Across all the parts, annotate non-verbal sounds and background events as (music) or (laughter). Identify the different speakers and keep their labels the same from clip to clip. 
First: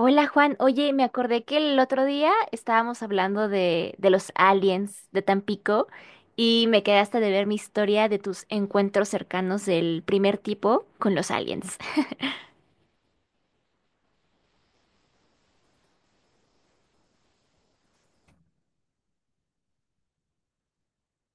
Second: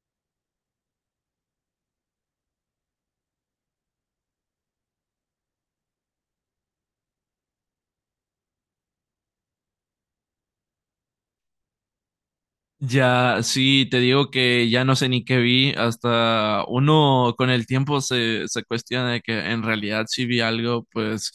Speaker 1: Hola Juan, oye, me acordé que el otro día estábamos hablando de los aliens de Tampico y me quedaste de ver mi historia de tus encuentros cercanos del primer tipo con los aliens.
Speaker 2: Ya, sí, te digo que ya no sé ni qué vi, hasta uno con el tiempo se cuestiona de que en realidad si vi algo, pues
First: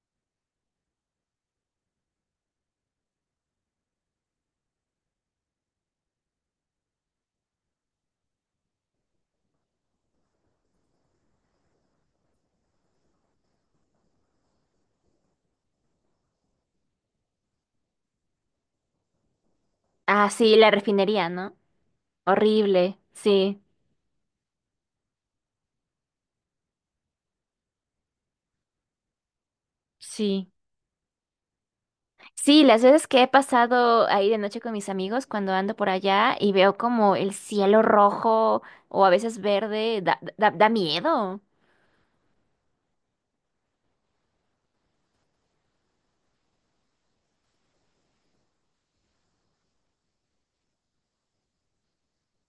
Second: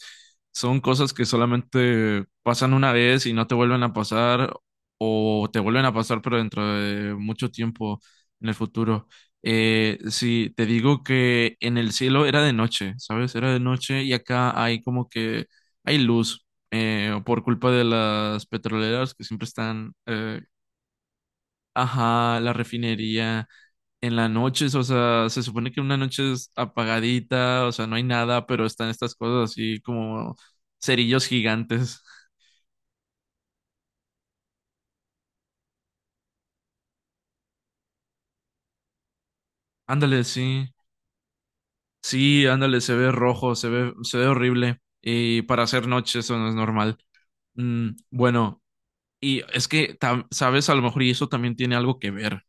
Speaker 2: son cosas que solamente pasan una vez y no te vuelven a pasar o te vuelven a pasar pero dentro de mucho tiempo en el futuro. Sí, te digo que en el cielo era de noche, ¿sabes? Era de noche y acá hay como que hay luz por culpa de las petroleras que siempre están
Speaker 1: Ah, sí, la refinería, ¿no?
Speaker 2: ajá, la
Speaker 1: Horrible,
Speaker 2: refinería
Speaker 1: sí.
Speaker 2: en las noches. O sea, se supone que una noche es apagadita, o sea, no hay nada, pero están estas cosas así como
Speaker 1: Sí,
Speaker 2: cerillos gigantes.
Speaker 1: sí, las veces que he pasado ahí de noche con mis amigos cuando ando por allá y veo como el cielo rojo o a veces verde, da,
Speaker 2: Ándale,
Speaker 1: da, da
Speaker 2: sí,
Speaker 1: miedo.
Speaker 2: sí, ándale, se ve rojo, se ve horrible. Y para hacer noche eso no es normal. Mm, bueno, y es que, sabes, a lo mejor y eso también tiene algo que ver,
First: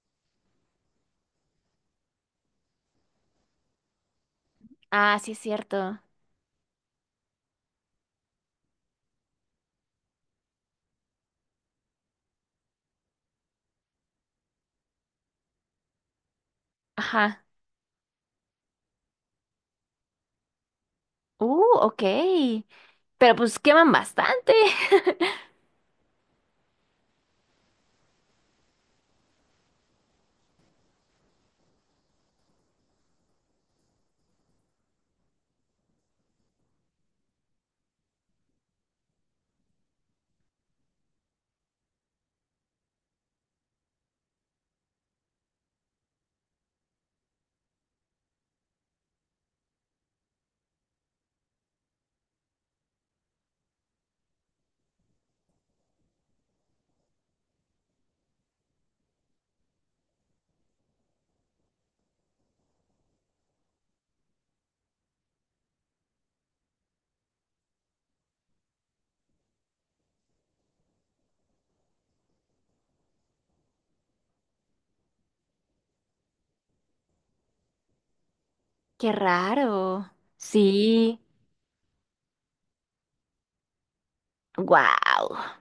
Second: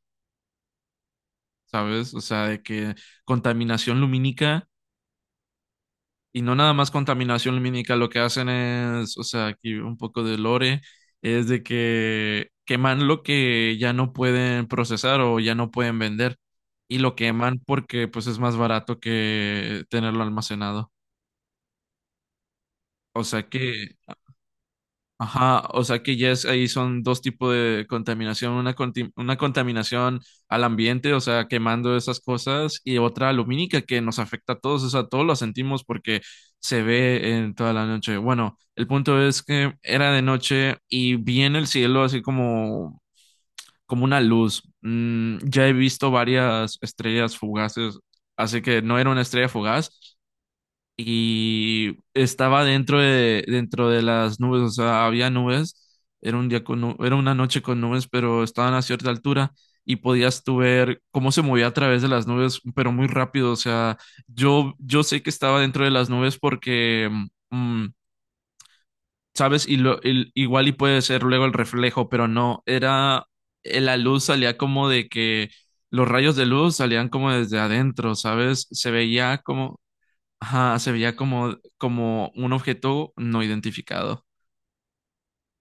Speaker 2: ¿sabes? O sea, de que contaminación lumínica.
Speaker 1: Ah, sí, es cierto.
Speaker 2: Y no nada más contaminación lumínica, lo que hacen es, o sea, aquí un poco de lore, es de que queman lo que ya no pueden procesar o ya no pueden vender. Y lo
Speaker 1: Ajá.
Speaker 2: queman porque pues es más barato que tenerlo almacenado.
Speaker 1: Ok.
Speaker 2: O
Speaker 1: Pero
Speaker 2: sea
Speaker 1: pues queman
Speaker 2: que
Speaker 1: bastante.
Speaker 2: ajá, o sea que ya es, ahí son dos tipos de contaminación, una, una contaminación al ambiente, o sea, quemando esas cosas, y otra lumínica que nos afecta a todos, o sea, todos la sentimos porque se ve en toda la noche. Bueno, el punto es que era de noche y vi en el cielo así como, como una luz. Mm, ya he visto varias estrellas fugaces, así que no era una estrella fugaz, y estaba dentro de las nubes, o sea, había nubes, era un día con, era una noche con nubes, pero estaban a cierta altura y podías tú ver cómo se movía a través de las nubes, pero muy rápido. O sea, yo sé que estaba dentro de las nubes porque, mm, ¿sabes? Y lo, igual y puede ser luego el reflejo, pero no, era, la luz salía como de que... Los rayos de luz salían como desde adentro, ¿sabes? Se
Speaker 1: Qué
Speaker 2: veía como,
Speaker 1: raro.
Speaker 2: ajá, se veía
Speaker 1: Sí.
Speaker 2: como, como un objeto no identificado.
Speaker 1: Wow.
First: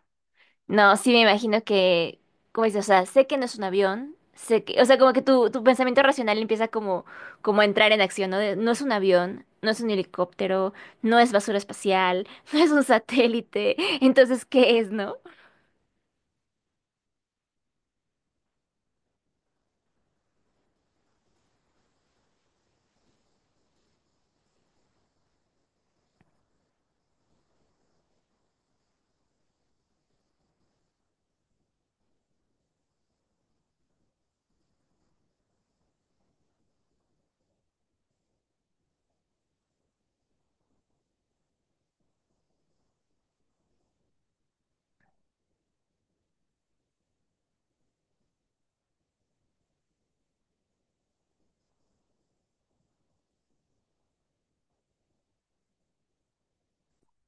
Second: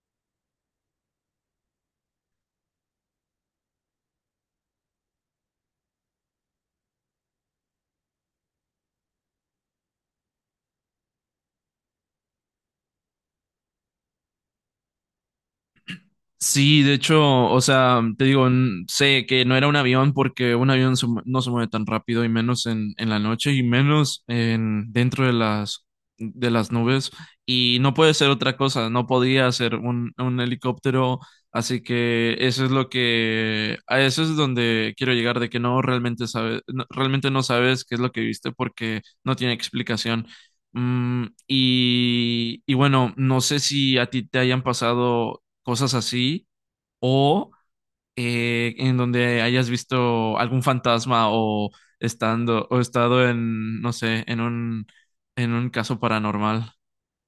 Speaker 1: No, sí me imagino que, como dices, o sea, sé que no es un avión, sé que, o sea, como que tu pensamiento racional empieza como, como a entrar en acción, ¿no? De, no es un avión, no es un helicóptero, no es basura espacial, (laughs) no es un satélite, entonces, ¿qué es, no?
Speaker 2: Sí, de hecho, o sea, te digo, sé que no era un avión porque un avión no se mueve tan rápido y menos en la noche y menos en dentro de las nubes y no puede ser otra cosa, no podía ser un helicóptero, así que eso es lo que a eso es donde quiero llegar de que no realmente sabes realmente no sabes qué es lo que viste porque no tiene explicación. Mm, y bueno, no sé si a ti te hayan pasado cosas así, o en donde hayas visto algún fantasma o estando o estado en, no sé, en un caso paranormal.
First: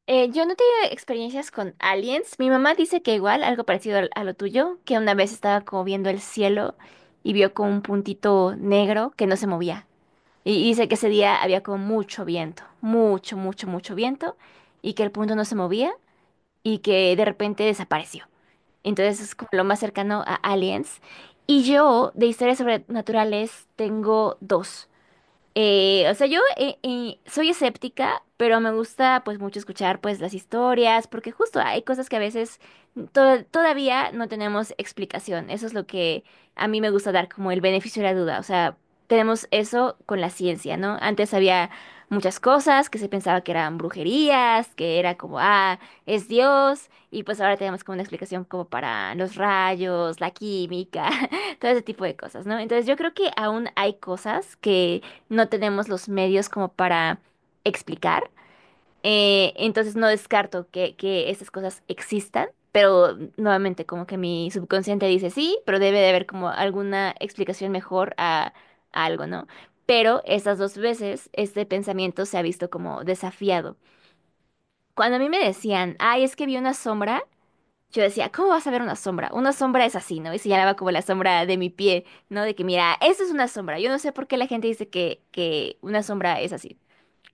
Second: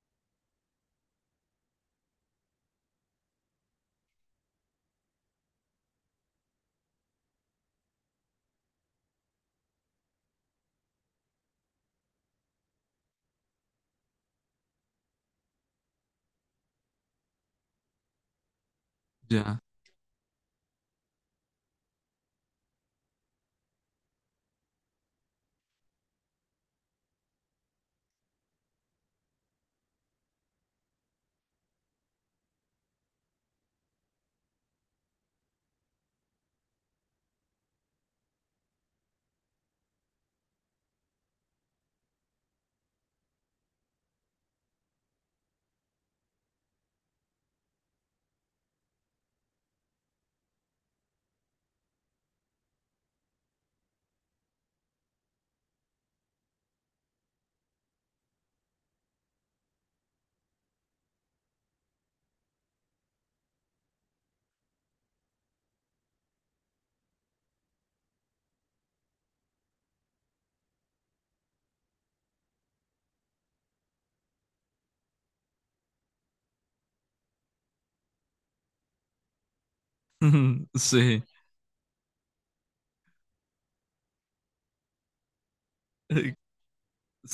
Speaker 1: Yo no he tenido experiencias con aliens. Mi mamá dice que igual, algo parecido a lo tuyo, que una vez estaba como viendo el cielo y vio como un puntito negro que no se movía. Y dice que ese día había como mucho viento, mucho, mucho, mucho viento, y que el punto no se movía y que de repente desapareció. Entonces es como
Speaker 2: Ya.
Speaker 1: lo más cercano a aliens. Y yo de historias sobrenaturales tengo dos. O sea, yo soy escéptica, pero me gusta pues mucho escuchar pues las historias, porque justo hay cosas que a veces todavía no tenemos explicación. Eso es lo que a mí me gusta dar como el beneficio de la duda. O sea, tenemos eso con la ciencia, ¿no? Antes había muchas cosas que se pensaba que eran brujerías, que era como, ah, es Dios, y pues ahora tenemos como una explicación como para los rayos, la química, (laughs) todo ese tipo de cosas, ¿no? Entonces yo creo que aún hay cosas que no tenemos los medios como para explicar. Entonces no descarto que esas cosas existan, pero nuevamente como que mi subconsciente dice sí, pero debe de haber como alguna explicación mejor a algo, ¿no? Pero esas dos veces este pensamiento se ha visto como desafiado. Cuando a mí me decían, ay, es que vi una sombra, yo decía, ¿cómo vas a ver una sombra? Una sombra es así, ¿no? Y
Speaker 2: (laughs)
Speaker 1: señalaba como la
Speaker 2: Sí.
Speaker 1: sombra de mi pie, ¿no? De que, mira, eso es una sombra. Yo no sé por qué la gente dice que una
Speaker 2: Eh,
Speaker 1: sombra es así.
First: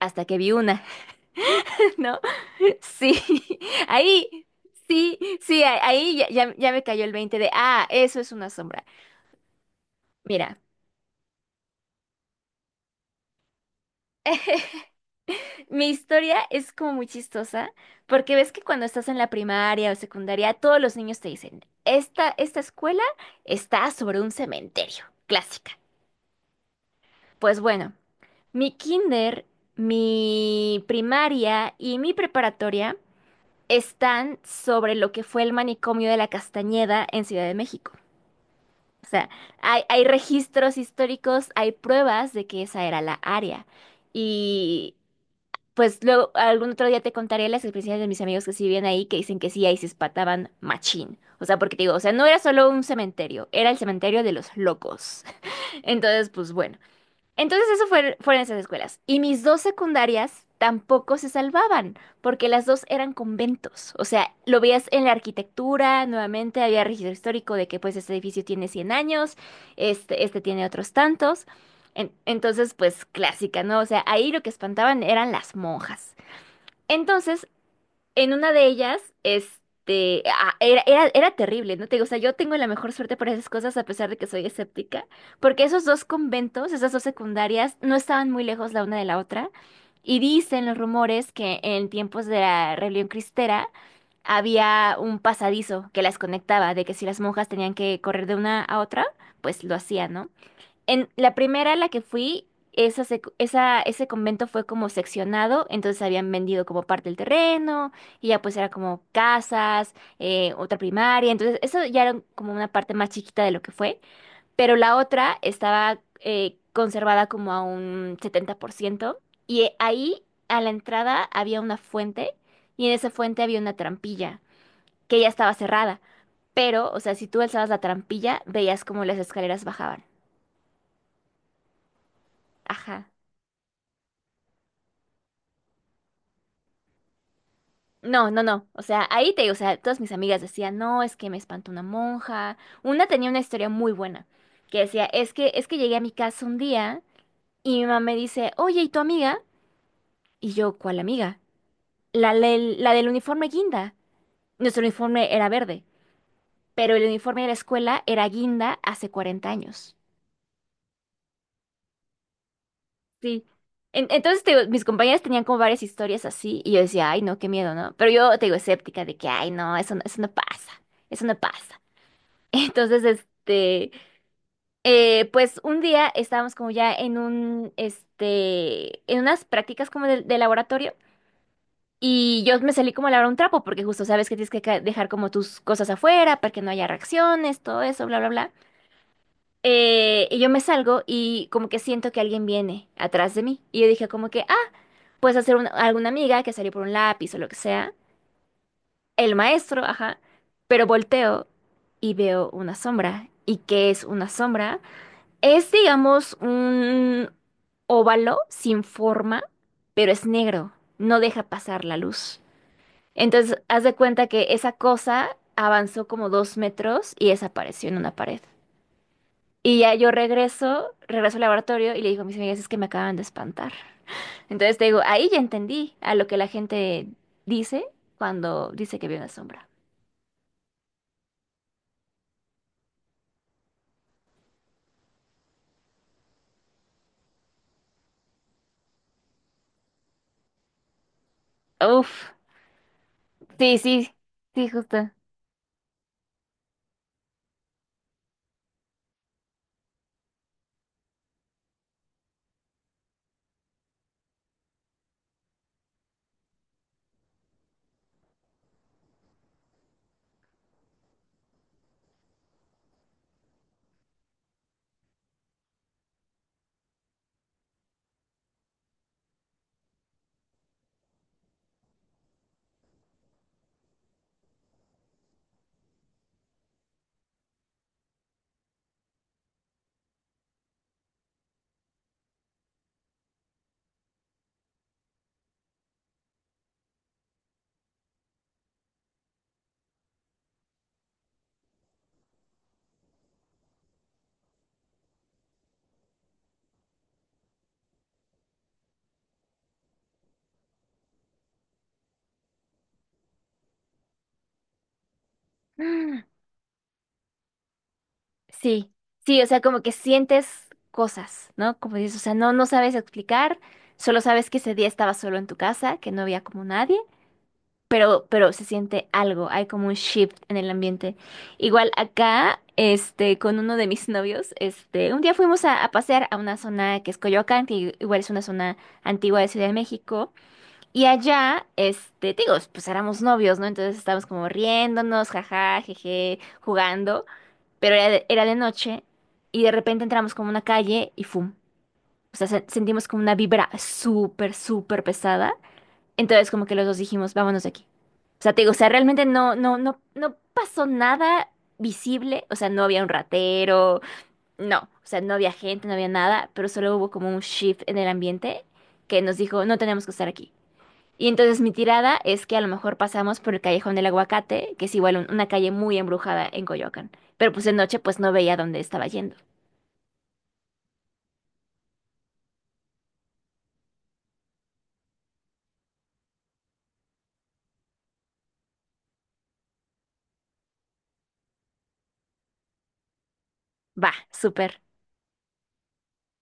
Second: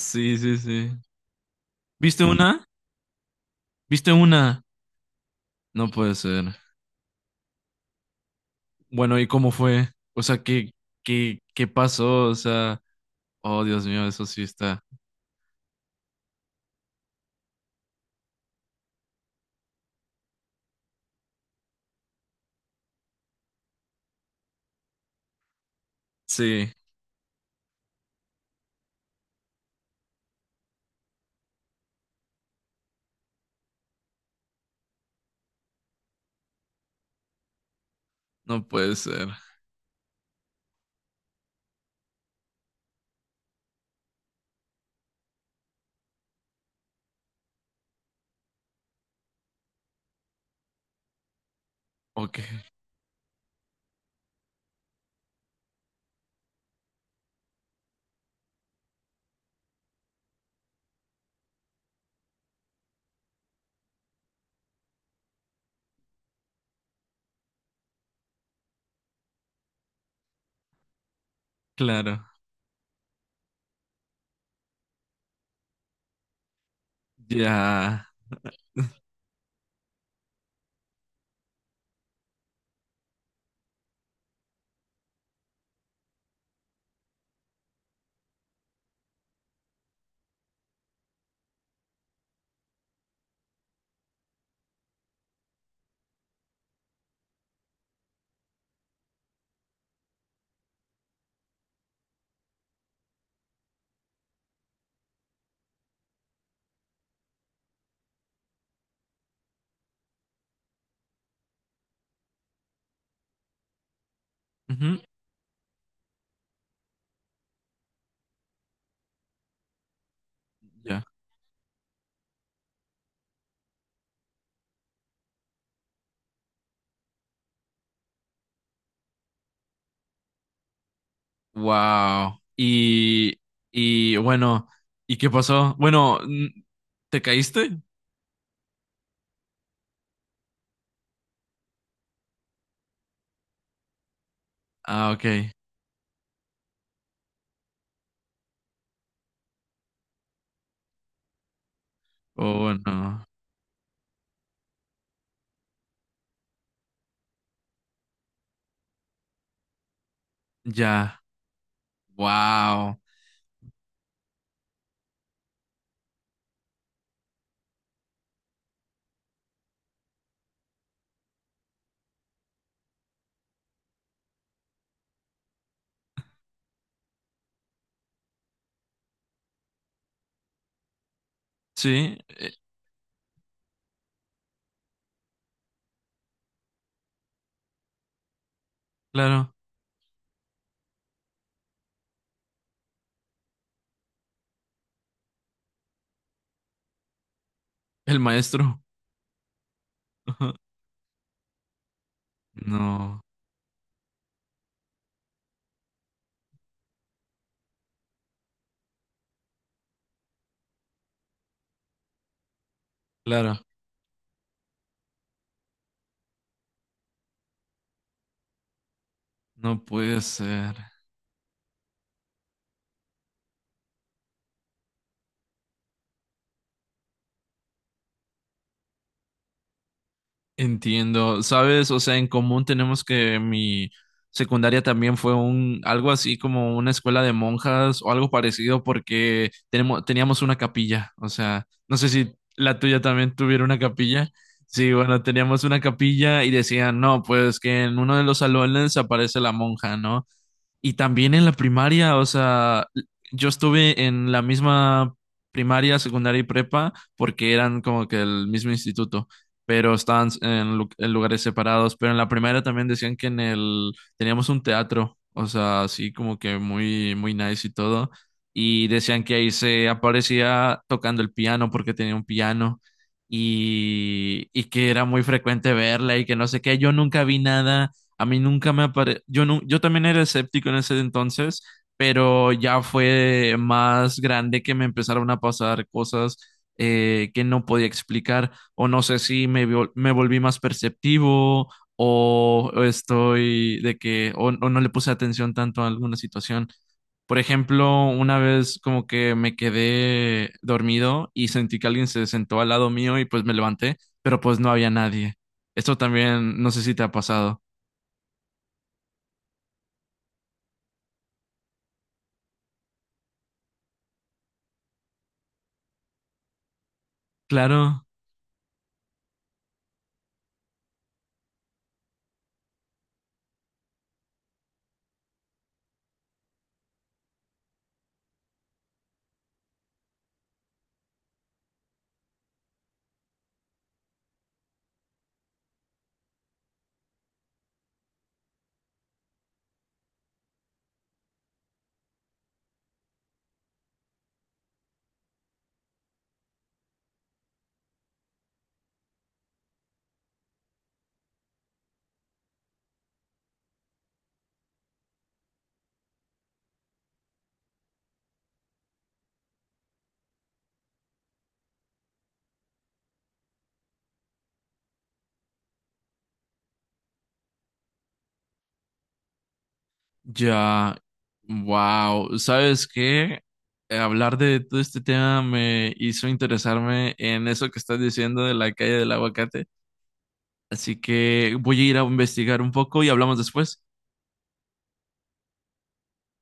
Speaker 1: Hasta que vi
Speaker 2: sí,
Speaker 1: una,
Speaker 2: sí.
Speaker 1: (laughs) ¿no?
Speaker 2: ¿Viste una?
Speaker 1: Sí, (laughs)
Speaker 2: ¿Viste
Speaker 1: ahí,
Speaker 2: una?
Speaker 1: sí, sí,
Speaker 2: No puede
Speaker 1: ahí ya,
Speaker 2: ser.
Speaker 1: ya me cayó el 20 de, ah, eso es una sombra.
Speaker 2: Bueno, ¿y cómo fue? O sea,
Speaker 1: Mira,
Speaker 2: ¿qué, qué, qué pasó? O sea, oh, Dios mío, eso sí está.
Speaker 1: (laughs) mi historia es como muy chistosa, porque ves que cuando estás en la primaria o secundaria, todos los niños te dicen, esta escuela está sobre un cementerio, clásica.
Speaker 2: Sí,
Speaker 1: Pues bueno. Mi kinder, mi primaria y mi preparatoria están sobre lo que fue el manicomio de la Castañeda en Ciudad de México.
Speaker 2: no puede
Speaker 1: O sea,
Speaker 2: ser.
Speaker 1: hay registros históricos, hay pruebas de que esa era la área. Y pues luego algún otro día te contaré las experiencias de mis amigos que sí vivían ahí, que dicen que sí, ahí se espataban machín. O sea, porque te digo, o sea, no era
Speaker 2: Ok,
Speaker 1: solo un cementerio, era el cementerio de los locos. (laughs) Entonces, pues bueno. Entonces eso fue, fueron esas escuelas. Y mis dos secundarias tampoco se salvaban, porque las dos eran conventos. O sea, lo veías en la arquitectura, nuevamente había registro histórico de que pues este edificio tiene 100 años, este, este tiene otros tantos.
Speaker 2: claro.
Speaker 1: Entonces, pues clásica, ¿no? O sea, ahí lo que espantaban eran las monjas. Entonces,
Speaker 2: Ya.
Speaker 1: en una de ellas, este, ah, era terrible, ¿no? Te digo, o sea, yo tengo la mejor suerte para esas cosas a pesar de que soy escéptica, porque esos dos conventos, esas dos secundarias, no estaban muy lejos la una de la otra. Y dicen los rumores que en tiempos de la rebelión cristera había un pasadizo que las conectaba, de que si las monjas tenían que correr de una a otra, pues lo hacían, ¿no? En la primera a la que fui, esa, esa, ese convento fue como seccionado, entonces habían vendido como parte del terreno, y ya pues era como casas, otra primaria, entonces eso ya era como una parte más chiquita de lo que fue, pero la
Speaker 2: Ujú,
Speaker 1: otra estaba conservada como a un 70% y ahí a la
Speaker 2: ya.
Speaker 1: entrada había una fuente, y en esa fuente había una trampilla, que ya estaba cerrada, pero, o sea, si tú alzabas la trampilla, veías como las escaleras bajaban.
Speaker 2: Wow.
Speaker 1: Ajá.
Speaker 2: Y bueno, ¿y qué pasó? Bueno, ¿te caíste?
Speaker 1: No, no, no. O sea, ahí te digo, o sea, todas mis amigas decían, no, es que me espantó una monja. Una tenía una historia muy buena, que decía,
Speaker 2: Ah, ok.
Speaker 1: es que llegué a mi casa un día y mi mamá me dice, oye, ¿y tu amiga? Y yo, ¿cuál amiga? La,
Speaker 2: Oh,
Speaker 1: la del
Speaker 2: no.
Speaker 1: uniforme guinda. Nuestro uniforme era verde, pero el uniforme de la escuela era guinda hace 40 años.
Speaker 2: Ya. Wow.
Speaker 1: Sí. Entonces, te digo, mis compañeras tenían como varias historias así y yo decía, ay, no, qué miedo, ¿no? Pero yo te digo, escéptica de que, ay, no, eso, eso no pasa, eso no pasa. Entonces, este, pues un día estábamos como ya en un, este, en unas prácticas como de laboratorio
Speaker 2: Sí,
Speaker 1: y yo me salí como a lavar un trapo porque justo sabes que tienes que dejar como tus cosas afuera para que no haya reacciones, todo eso, bla, bla, bla.
Speaker 2: claro.
Speaker 1: Y yo me salgo y como que siento que alguien viene atrás de mí y yo dije como que, ah, puedes hacer alguna amiga que salió por un lápiz o lo que sea,
Speaker 2: El maestro.
Speaker 1: el maestro, ajá,
Speaker 2: (laughs)
Speaker 1: pero volteo y veo una
Speaker 2: No,
Speaker 1: sombra. ¿Y qué es una sombra? Es, digamos, un óvalo sin forma, pero es negro, no deja pasar la luz.
Speaker 2: claro.
Speaker 1: Entonces, haz de cuenta que esa cosa avanzó como 2 metros y desapareció en una pared. Y
Speaker 2: No
Speaker 1: ya yo
Speaker 2: puede ser.
Speaker 1: regreso, regreso al laboratorio y le digo a mis amigas, es que me acaban de espantar. (laughs) Entonces te digo, ahí ya entendí a lo que la gente dice cuando dice que vio una sombra.
Speaker 2: Entiendo, ¿sabes? O sea, en común tenemos que mi secundaria también fue un algo así como una escuela de monjas o algo parecido porque tenemos teníamos una capilla, o sea, no sé
Speaker 1: Uf,
Speaker 2: si la tuya también tuviera
Speaker 1: sí,
Speaker 2: una
Speaker 1: sí,
Speaker 2: capilla.
Speaker 1: sí,
Speaker 2: Sí,
Speaker 1: justo.
Speaker 2: bueno, teníamos una capilla y decían, "No, pues que en uno de los salones aparece la monja, ¿no?" Y también en la primaria, o sea, yo estuve en la misma primaria, secundaria y prepa porque eran como que el mismo instituto, pero estaban en, en lugares separados. Pero en la primaria también decían que en el teníamos un teatro, o sea, así como que muy, muy nice y todo. Y decían que ahí se aparecía tocando el piano porque tenía un piano y que era muy frecuente verla y que no sé qué. Yo nunca vi nada, a mí nunca me apareció, yo, yo también era escéptico en ese entonces, pero ya fue más grande que me empezaron a pasar cosas que no podía explicar, o no sé si me, me volví más perceptivo, o estoy de que, o no le puse atención tanto a alguna situación. Por ejemplo, una vez como que me quedé dormido y sentí que alguien se sentó al lado mío y pues me levanté, pero pues no había nadie. Esto también, no sé si te ha pasado.
Speaker 1: Sí, sí, o sea, como que sientes cosas, ¿no? Como dices, o sea, no, no sabes explicar, solo sabes que ese día estabas solo en tu casa, que no había como nadie,
Speaker 2: Claro,
Speaker 1: pero se siente algo, hay como un shift en el ambiente. Igual acá, este, con uno de mis (laughs) novios, este, un día fuimos a pasear a una zona que es Coyoacán, que igual es una zona antigua de Ciudad de México, y allá, este, te digo, pues éramos novios, ¿no? Entonces estábamos como riéndonos, jaja, jeje, jugando pero era de noche y de repente entramos como una calle y ¡fum! O sea, sentimos como una vibra súper, súper pesada. Entonces como que los dos dijimos, vámonos de aquí. O sea, te digo, o sea, realmente no, no, no, no pasó nada visible. O sea, no había un ratero, no. O sea, no había gente, no había nada, pero solo hubo como un shift en el ambiente que nos dijo, no tenemos que estar aquí. Y entonces mi tirada es que a lo mejor pasamos por el Callejón del Aguacate, que es igual una calle muy embrujada en Coyoacán. Pero pues de noche pues no veía dónde estaba yendo.
Speaker 2: ya, wow, ¿sabes qué? Hablar de todo este tema me hizo interesarme en eso que estás diciendo de la calle del aguacate, así que voy a ir a investigar un poco y hablamos después.
Speaker 1: Va, súper.